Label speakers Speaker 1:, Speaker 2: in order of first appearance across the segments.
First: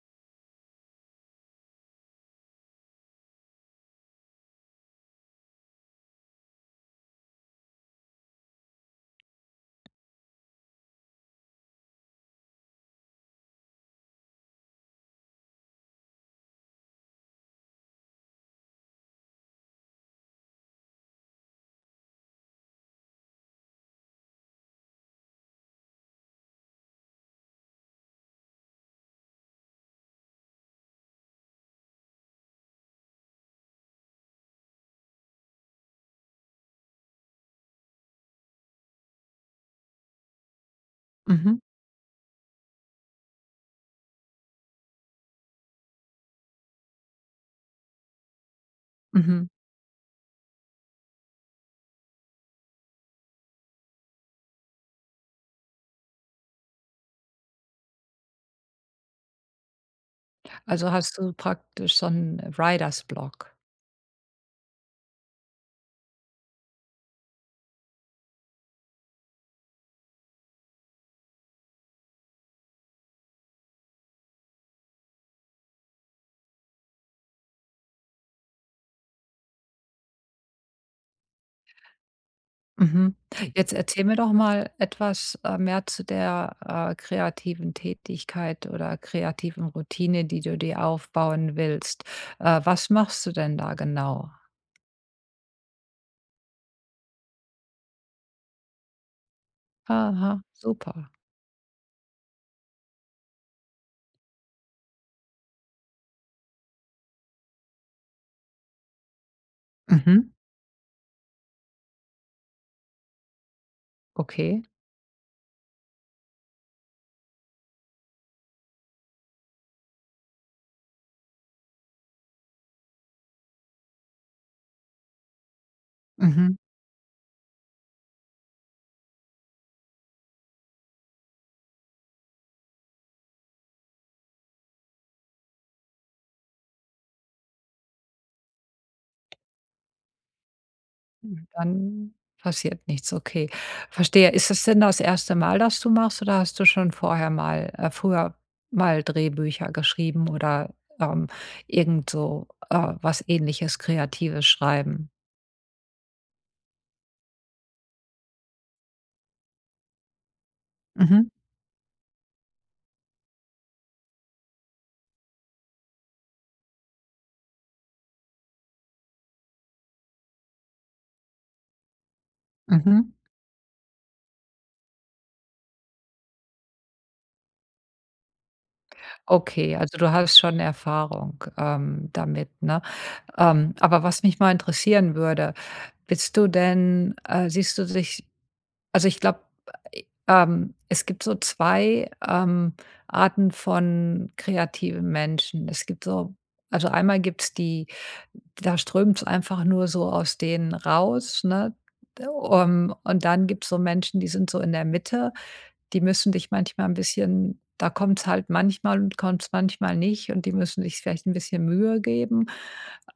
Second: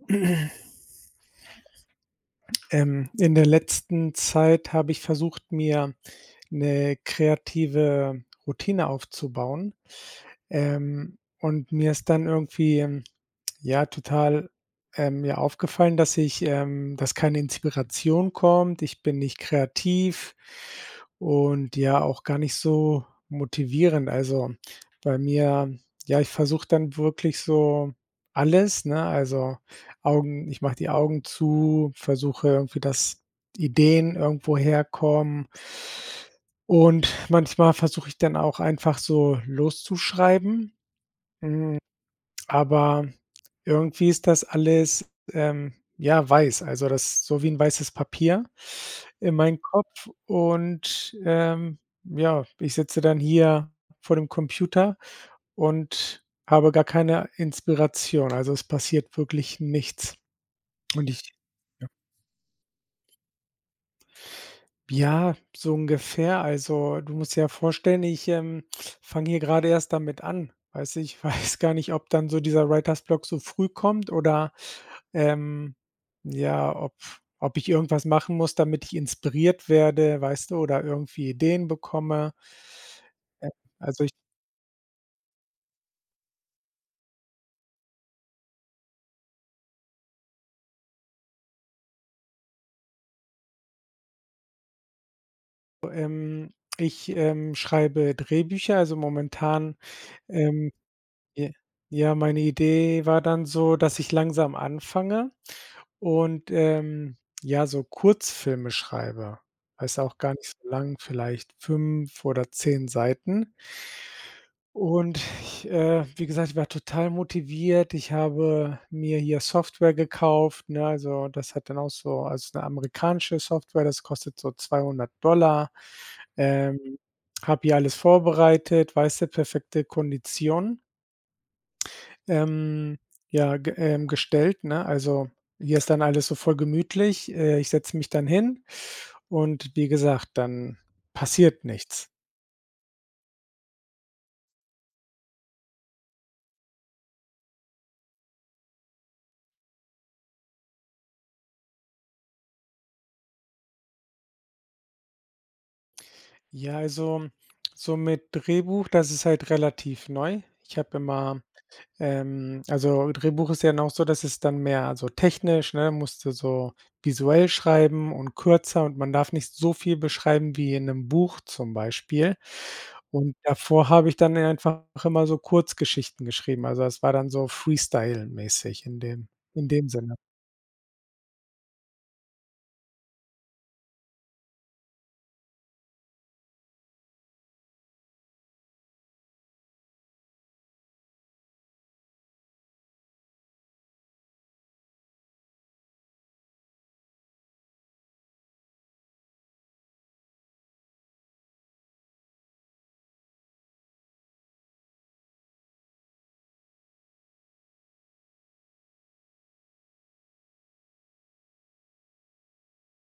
Speaker 1: Ähm, in der letzten Zeit habe ich versucht, mir 'ne kreative Routine aufzubauen, ähm, und mir ist dann irgendwie, ähm, ja total, äh, mir aufgefallen, dass ich ähm, dass keine Inspiration kommt. Ich bin nicht kreativ und, ja, auch gar nicht so motivierend. Also, bei mir, ja, ich versuche dann wirklich so alles, ne, also, Augen ich mach die Augen zu, versuche irgendwie, dass Ideen irgendwoher kommen und manchmal versuche ich dann auch einfach so, loszuschreiben,
Speaker 2: Mhm.
Speaker 1: hm, aber irgendwie ist das alles, ähm, ja, weiß, also, das ist so wie 'n weißes Papier in
Speaker 2: Mhm.
Speaker 1: meinem Kopf und, ähm, ja, ich sitze dann hier vor dem Computer und habe gar keine Inspiration, also, es passiert wirklich nichts.
Speaker 2: Also,
Speaker 1: Und
Speaker 2: hast du
Speaker 1: ich ja.
Speaker 2: praktisch so 'n Writer's Block?
Speaker 1: Ja, so ungefähr, also, du musst dir ja vorstellen, ich, ähm, fange hier gerade erst damit an, weißt du, ich weiß gar nicht, ob dann so dieser Writer's Block so früh kommt oder, ähm, ja, ob ob ich irgendwas machen muss, damit ich inspiriert werde, weißt du, oder irgendwie Ideen bekomme.
Speaker 2: Mhm,
Speaker 1: Äh,
Speaker 2: jetzt
Speaker 1: also,
Speaker 2: erzähl
Speaker 1: ich
Speaker 2: mir doch mal etwas, äh, mehr zu der, äh, kreativen Tätigkeit oder kreativen Routine, die du dir aufbauen willst. Äh, was machst du denn da genau?
Speaker 1: Ähm, ich, ähm, ich schreibe Drehbücher, also, momentan
Speaker 2: Aha,
Speaker 1: ähm,
Speaker 2: super.
Speaker 1: ja ja, meine Idee war dann so, dass ich langsam anfange und, ähm, ja, so Kurzfilme schreibe. Weißt du auch
Speaker 2: Mhm.
Speaker 1: gar nicht so lang, vielleicht 5 oder 10 Seiten.
Speaker 2: Okay.
Speaker 1: Und ich, äh, wie gesagt, ich war total motiviert. Ich habe mir hier Software gekauft, ne, also, das hat dann auch so, also, eine amerikanische Software, das kostet so 200 $,
Speaker 2: Mhm.
Speaker 1: ähm, habe hier alles vorbereitet, weißt du, perfekte Konditionen. Ähm, ja, ge äh, gestellt, ne. Also, hier ist dann alles so voll gemütlich, äh, ich setze mich dann hin und wie gesagt, dann passiert nichts.
Speaker 2: Dann passiert nichts, okay. Verstehe. Ist es denn das erste Mal, dass du machst, oder hast du schon vorher mal äh, früher mal Drehbücher geschrieben oder, ähm, irgendso äh, was Ähnliches, Kreatives schreiben?
Speaker 1: Ja, also, so mit Drehbuch, das ist halt relativ neu. Ich habe
Speaker 2: Mhm.
Speaker 1: immer, ähm also Drehbuch ist ja dann auch so, dass es dann mehr also technisch, ne, musste so visuell schreiben und kürzer und man darf nicht so viel beschreiben wie in 'nem Buch zum Beispiel.
Speaker 2: Mhm.
Speaker 1: Und davor habe ich dann einfach immer so Kurzgeschichten geschrieben. Also, das war dann so freestyle-mäßig in dem in
Speaker 2: Okay,
Speaker 1: dem
Speaker 2: also du
Speaker 1: Sinne.
Speaker 2: hast schon Erfahrung, ähm, damit, ne? Ähm, aber was mich mal interessieren würde. Bist du denn, äh siehst du dich also ich glaube, ähm, es gibt so 2, ähm, Arten von kreativen Menschen. Es gibt so also einmal gibt's die da strömt's einfach nur so aus denen raus, ne? Ähm, und dann gibt's so Menschen, die sind so in der Mitte, die müssen dich manchmal 'n bisschen da kommt's halt manchmal und kommt's manchmal nicht und die müssen sich vielleicht 'n bisschen Mühe geben.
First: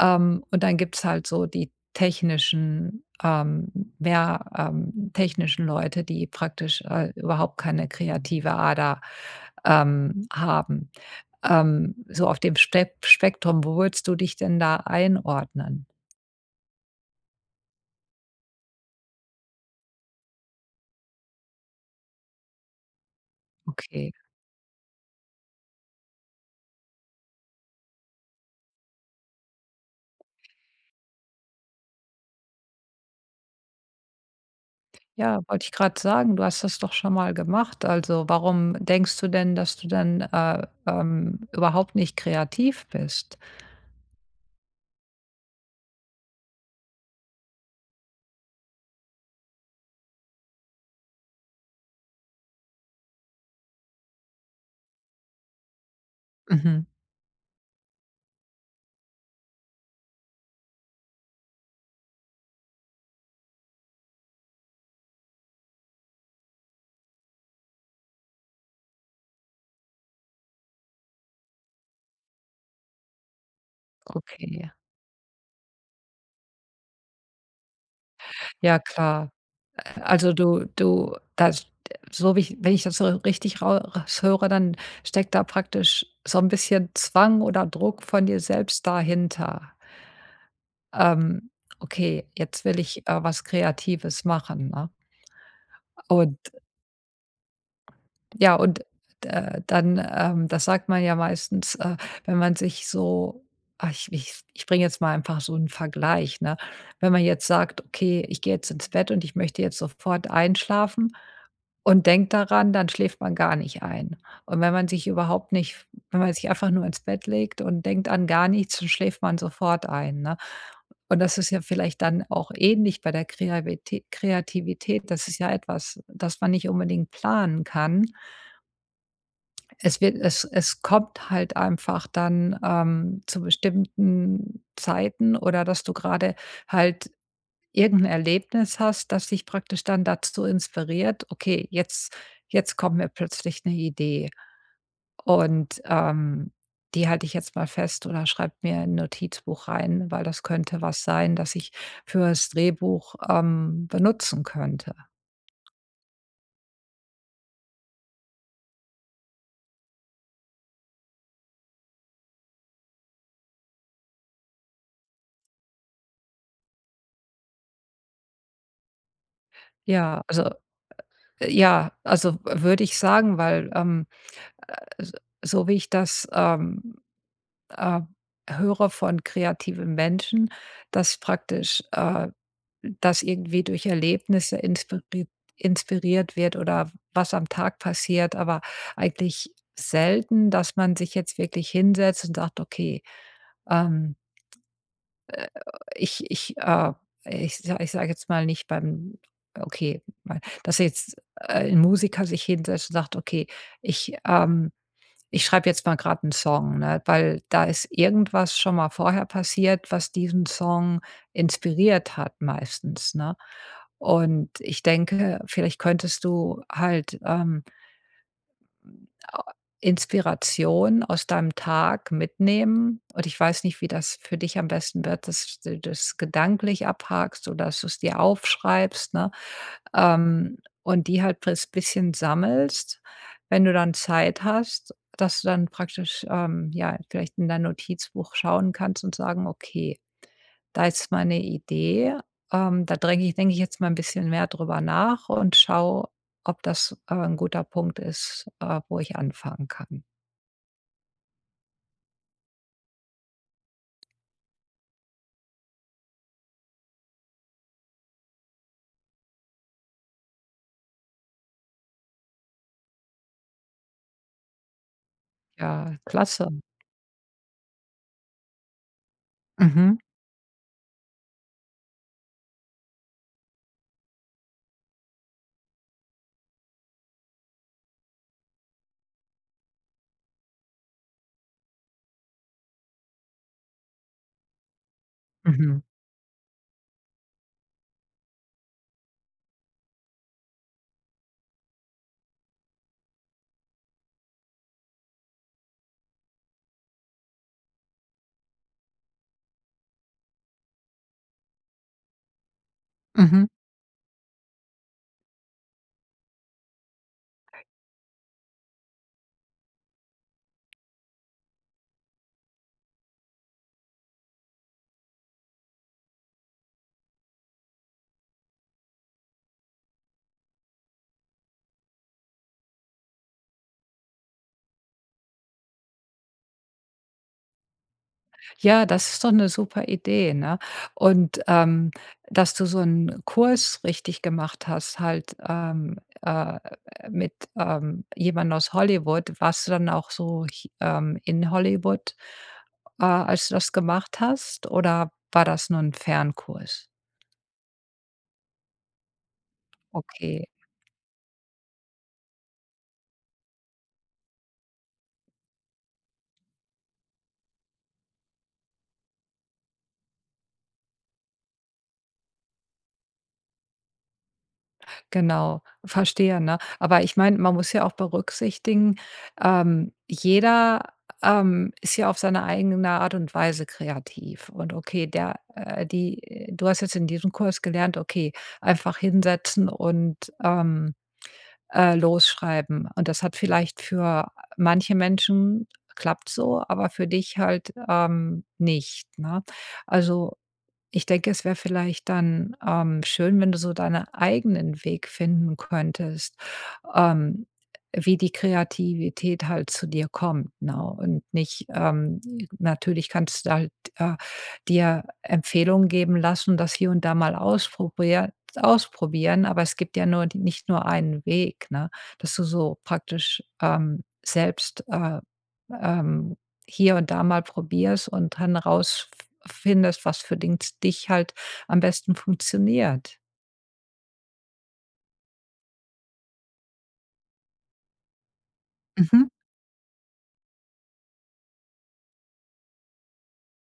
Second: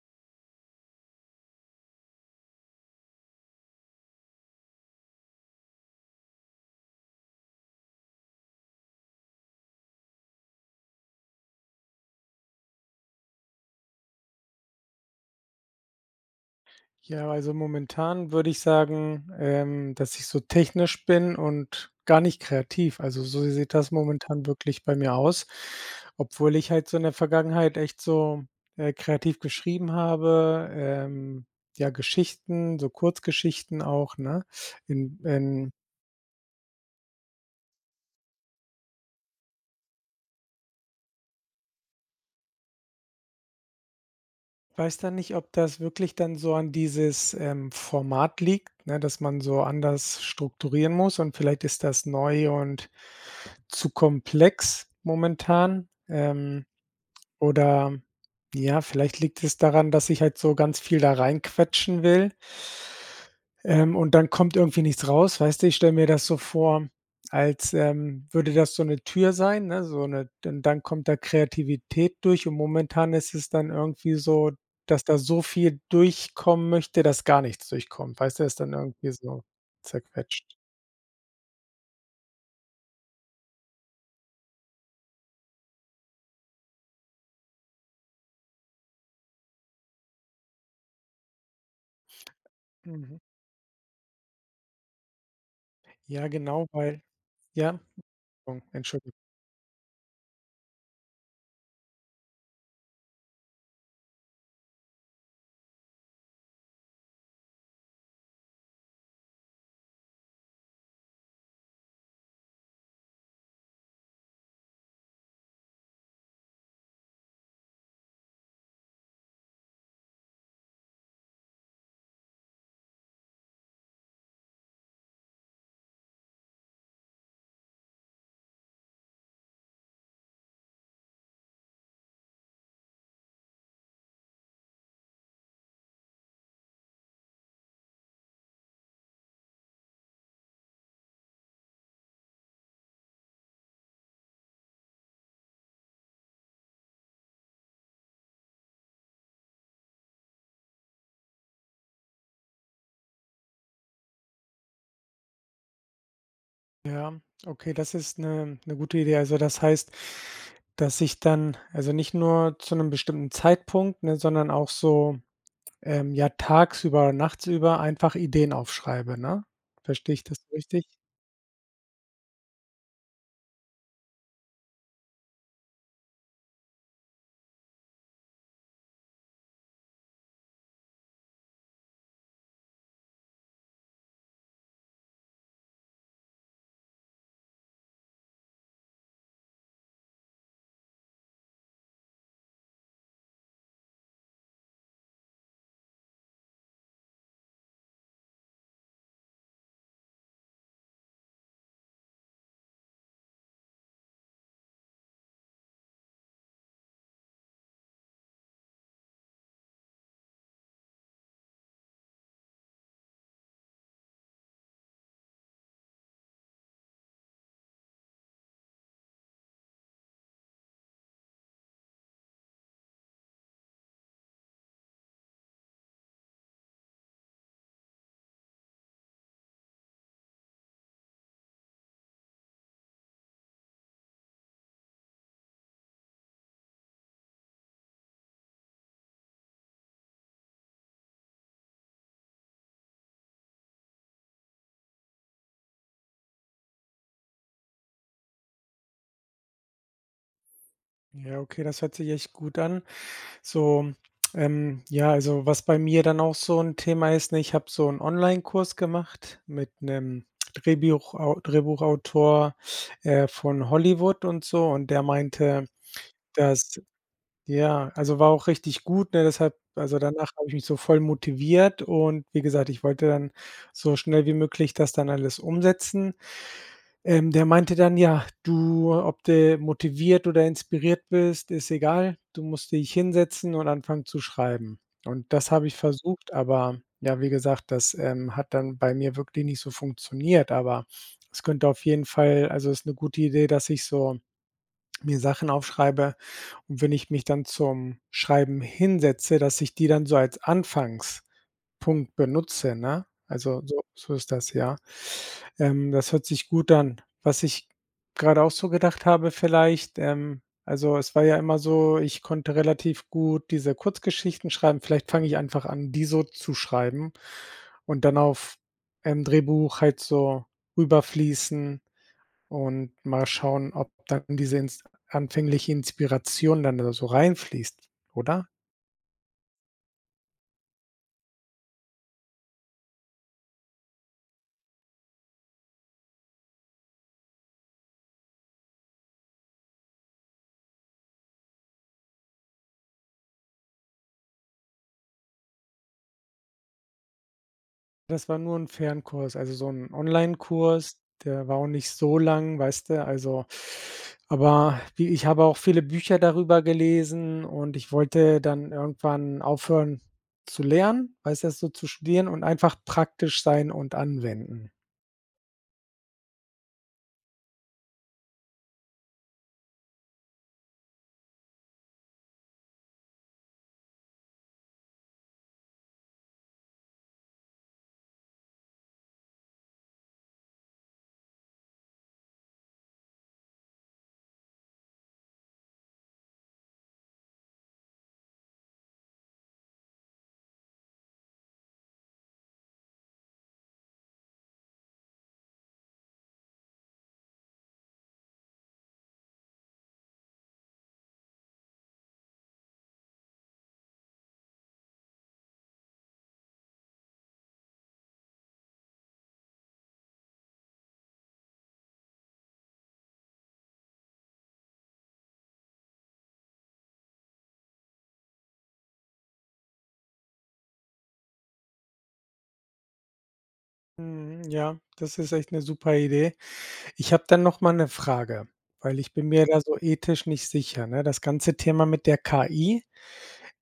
Speaker 2: Ähm, und dann gibt's halt so die technischen ähm, ja, ähm, technischen Leute, die praktisch, äh, überhaupt keine kreative Ader, ähm, haben. Ähm, so auf dem Spek Spektrum, wo würdest du dich denn da einordnen?
Speaker 1: Ja, also, momentan würde ich sagen, ähm, dass ich so technisch bin und gar nicht kreativ. Also, so sieht das
Speaker 2: Okay.
Speaker 1: momentan wirklich bei mir aus. Obwohl ich halt so in der Vergangenheit echt so, äh, kreativ geschrieben habe, ähm, ja Geschichten, so Kurzgeschichten auch, ne, in
Speaker 2: Ja, wollte ich
Speaker 1: in
Speaker 2: grade sagen, du hast das doch schon mal gemacht. Also, warum denkst du denn, dass du denn, äh, ähm, überhaupt nicht kreativ bist?
Speaker 1: Weiß da nicht, ob das wirklich dann so an dieses, ähm, Format liegt, ne? Dass man so anders strukturieren muss und vielleicht ist das neu und zu komplex momentan. Ähm,
Speaker 2: Mhm.
Speaker 1: oder, ja, vielleicht liegt es daran, dass ich halt so ganz viel da rein quetschen will ähm, und dann kommt irgendwie nichts raus, weißt du? Ich stelle mir das so vor, als, ähm, würde das so 'ne Tür sein, ne, so 'ne d dann kommt da Kreativität durch und momentan ist es dann irgendwie
Speaker 2: Okay,
Speaker 1: so,
Speaker 2: ja.
Speaker 1: dass da so viel durchkommen möchte, dass gar nichts durchkommt, weißt du? Ist dann
Speaker 2: Ja,
Speaker 1: irgendwie
Speaker 2: klar.
Speaker 1: so
Speaker 2: Äh, also,
Speaker 1: zerquetscht.
Speaker 2: du du das d so wie ich wenn ich das so richtig rau raus höre, dann steckt da praktisch so 'n bisschen Zwang oder Druck von dir selbst dahinter. „Ähm, okay, jetzt will ich,
Speaker 1: Mhm.
Speaker 2: äh, was Kreatives machen“, ne?
Speaker 1: Ja,
Speaker 2: Und
Speaker 1: genau, weil ja.
Speaker 2: Ja,
Speaker 1: Dung
Speaker 2: und,
Speaker 1: Entschuldi
Speaker 2: äh, dann, ähm da sagt man ja meistens, äh, wenn man sich so ach, ich ich ich bringe jetzt mal einfach so 'nen Vergleich, ne? Wenn man jetzt sagt: „Okay, ich gehe jetzt ins Bett und ich möchte jetzt sofort einschlafen“ und denkt daran, dann schläft man gar nicht ein. Und wenn man sich überhaupt nicht wenn man sich einfach nur ins Bett legt und denkt an gar nichts, dann schläft man sofort ein, ne? Und das ist ja vielleicht dann auch ähnlich bei der Kreavitä Kreativität. Das ist ja etwas, das man nicht unbedingt planen kann. Es wird es es kommt halt einfach dann, ähm, zu bestimmten Zeiten oder dass du grade halt irgendein Erlebnis hast, das dich praktisch dann dazu inspiriert: „Okay, jetzt jetzt kommt wir plötzlich 'ne Idee. Und, ähm, die halte ich jetzt mal fest oder schreibe mir in Notizbuch rein, weil das könnte was sein, das ich fürs Drehbuch, ähm, benutzen könnte.“
Speaker 1: Ja, okay, das ist 'ne 'ne gute Idee. Also, das heißt, dass ich dann also nicht nur zu 'nem bestimmten Zeitpunkt, ne, sondern auch so, ähm, ja, tagsüber, nachtsüber einfach Ideen aufschreibe, ne? Verstehe
Speaker 2: Ja,
Speaker 1: ich das
Speaker 2: also
Speaker 1: richtig?
Speaker 2: ja, also w würde ich sagen, weil, ähm, äh, s so wie ich das, ähm ähm, höre von kreativen Menschen, dass praktisch, äh, das irgendwie durch Erlebnisse inspiriert inspiriert wird oder was am Tag passiert, aber eigentlich selten, dass man sich jetzt wirklich hinsetzt und sagt: „Okay, ähm“ äh, ich ich, äh, ich sa ich sage jetzt mal nicht beim, okay mein dass jetzt, äh, 'n Musiker sich hinsetzt und sagt: „Okay, ich, ähm ich schreibe jetzt mal grad 'n Song, ne, weil da ist irgendwas schon mal vorher passiert, was diesen Song inspiriert hat meistens, ne?“ Und ich denke, vielleicht könntest du halt, ähm äh, inspiration aus deinem Tag mitnehmen und ich weiß nicht, wie das für dich am besten wird, dass du das gedanklich abhackst oder dass du es dir aufschreibst, ne, ähm, und die halt [unintelligible] bisschen sammelst, wenn du dann Zeit hast, dass du dann praktisch, ähm, ja, vielleicht in dein Notizbuch schauen kannst und sagen: „Okay, da ist meine Idee. Ähm, da dränge ich denke ich denke ich, jetzt mal 'n bisschen mehr drüber nach und schaue, ob das, äh, 'n guter Punkt ist, äh, wo ich anfangen kann.“
Speaker 1: Ja okay, das hört sich echt gut an. So, ähm, ja, also, was bei mir dann auch so 'n Thema ist, ne: Ich habe so 'n Onlinekurs gemacht mit 'nem Drehbiuchau Drehbuchautor, äh, von Hollywood und so. Und der meinte,
Speaker 2: Ja, klasse.
Speaker 1: dass ja, also, war auch richtig gut, ne? Deshalb
Speaker 2: Mhm.
Speaker 1: also, danach habe ich mich so voll motiviert und wie gesagt, ich wollte dann so schnell wie möglich das dann alles umsetzen. Ähm, der meinte dann: „Ja, du ob du motiviert oder inspiriert bist, ist egal. Du musst dich hinsetzen und anfangen zu schreiben.“ Und das habe ich
Speaker 2: Mhm.
Speaker 1: versucht, aber, ja, wie gesagt, das, ähm, hat dann bei mir wirklich nicht so funktioniert. Aber es könnte auf jeden Fall also, ist 'ne gute Idee, dass ich so mir Sachen aufschreibe und wenn ich mich dann zum Schreiben hinsetze, dass ich die dann so als Anfangspunkt benutze, ne?
Speaker 2: Mhm.
Speaker 1: Also, so so ist das, ja? Ähm, das hört sich gut an. Was ich grade auch so gedacht habe vielleicht: „Ähm, also, es war ja immer so, ich konnte relativ gut diese Kurzgeschichten schreiben. Vielleicht fange ich einfach an, die so zu schreiben und dann auf, ähm, Drehbuch halt so rüber fließen und mal schauen, ob dann diese Ins anfängliche Inspiration dann da so rein fließt“, oder?
Speaker 2: Ja, das ist doch 'ne super Idee, ne? Und, ähm, dass du so 'n Kurs richtig gemacht hast halt, ähm, äh, mit, ähm, jemandem aus Hollywood. Warst du dann auch so ch ähm, in Hollywood, äh, als du das gemacht hast oder war das nur 'n Fernkurs?
Speaker 1: Das war nur 'n Fernkurs, also so 'n
Speaker 2: Okay.
Speaker 1: Onlinekurs, der war auch nicht so lang, weißt du, also aber wie ich habe auch viele Bücher darüber gelesen und ich wollte dann irgendwann aufhören zu lernen, weißt du, das so zu studieren und einfach praktisch sein und anwenden.
Speaker 2: Genau, verstehe, ne? Aber ich meine, man muss ja auch berücksichtigen, ähm, jeder, ähm, ist ja auf seine eigene Art und Weise kreativ. Und okay, der, äh die du hast jetzt in diesem Kurs gelernt, okay, einfach hinsetzen und, ähm, äh, los schreiben. Und das hat vielleicht für manche Menschen klappt's so, aber für dich halt, ähm, nicht, ne? Also, ich denke, es wäre vielleicht dann, ähm, schön, wenn du so deinen eigenen Weg finden könntest, ähm, wie die Kreativität halt zu dir kommt, ne? Und nicht, ähm natürlich kannst du halt, äh, dir Empfehlungen geben lassen, das hier und da mal ausprobier ausprobieren aber es gibt ja nur die nicht nur einen Weg, ne, dass du so praktisch, ähm, selbst, äh, ähm, hier und da mal probierst und dann rausf findest, was für den dich halt am besten funktioniert.
Speaker 1: Mhm, ja, das ist echt 'ne super Idee. Ich habe dann noch mal 'ne Frage, weil ich bin
Speaker 2: Mhm.
Speaker 1: mir da so ethisch nicht sicher, ne? Das ganze Thema mit der KI,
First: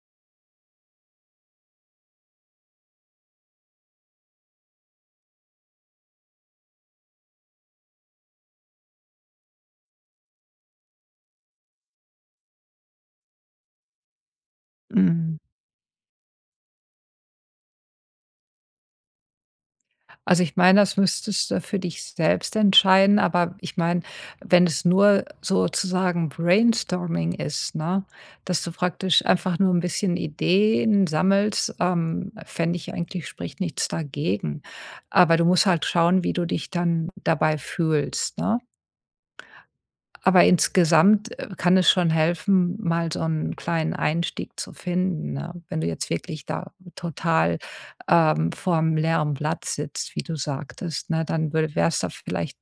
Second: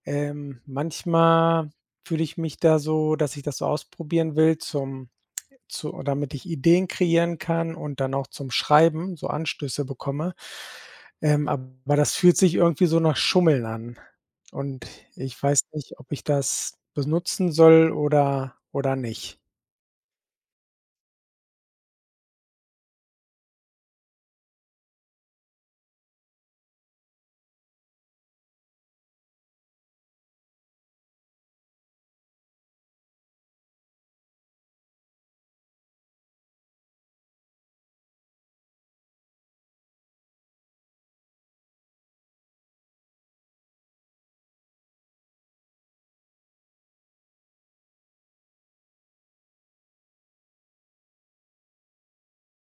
Speaker 1: ähm, manchmal fühle ich mich da so, dass ich das so ausprobieren will zum zu damit ich Ideen kreieren kann und dann auch zum Schreiben so Anstöße bekomme, ähm, aber das fühlt sich irgendwie so nach Schummeln an. Und
Speaker 2: Hm.
Speaker 1: ich weiß nicht, ob ich das benutzen soll oder oder nicht?
Speaker 2: Also ich meine, das müsstest du für dich selbst entscheiden, aber ich meine, wenn es nur sozusagen Brainstorming ist, ne? Dass du praktisch einfach nur 'n bisschen Ideen sammelst, ähm, fände ich eigentlich spricht nichts dagegen. Aber du musst halt schauen, wie du dich dann dabei fühlst, ne? Aber insgesamt, äh, kann es schon helfen, mal so 'n kleinen Einstieg zu finden, ne? Wenn du jetzt wirklich da total, ähm, vorm leeren Blatt sitzt, wie du sagtest, ne? Dann würde wär's da vielleicht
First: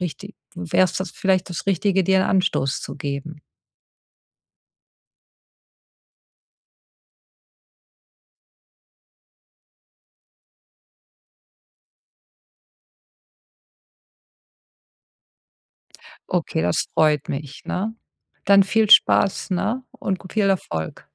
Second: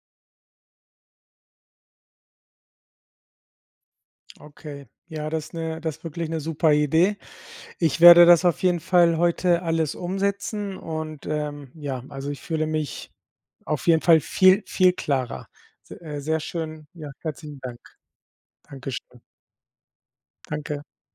Speaker 2: richtig wär's das vielleicht das Richtige, dir 'n Anstoß zu geben.
Speaker 1: Okay, ja, das ist 'ne das ist wirklich 'ne super Idee. Ich werde das auf jeden Fall heute alles umsetzen und, ähm, ja, also ich fühle mich auf jeden Fall viel, viel klarer. Se sehr
Speaker 2: Okay, das
Speaker 1: schön, ja,
Speaker 2: freut
Speaker 1: herzlichen
Speaker 2: mich,
Speaker 1: Dank.
Speaker 2: ne? Dann viel
Speaker 1: Dankeschön.
Speaker 2: Spaß, ne? Und g viel
Speaker 1: Danke.
Speaker 2: Erfolg.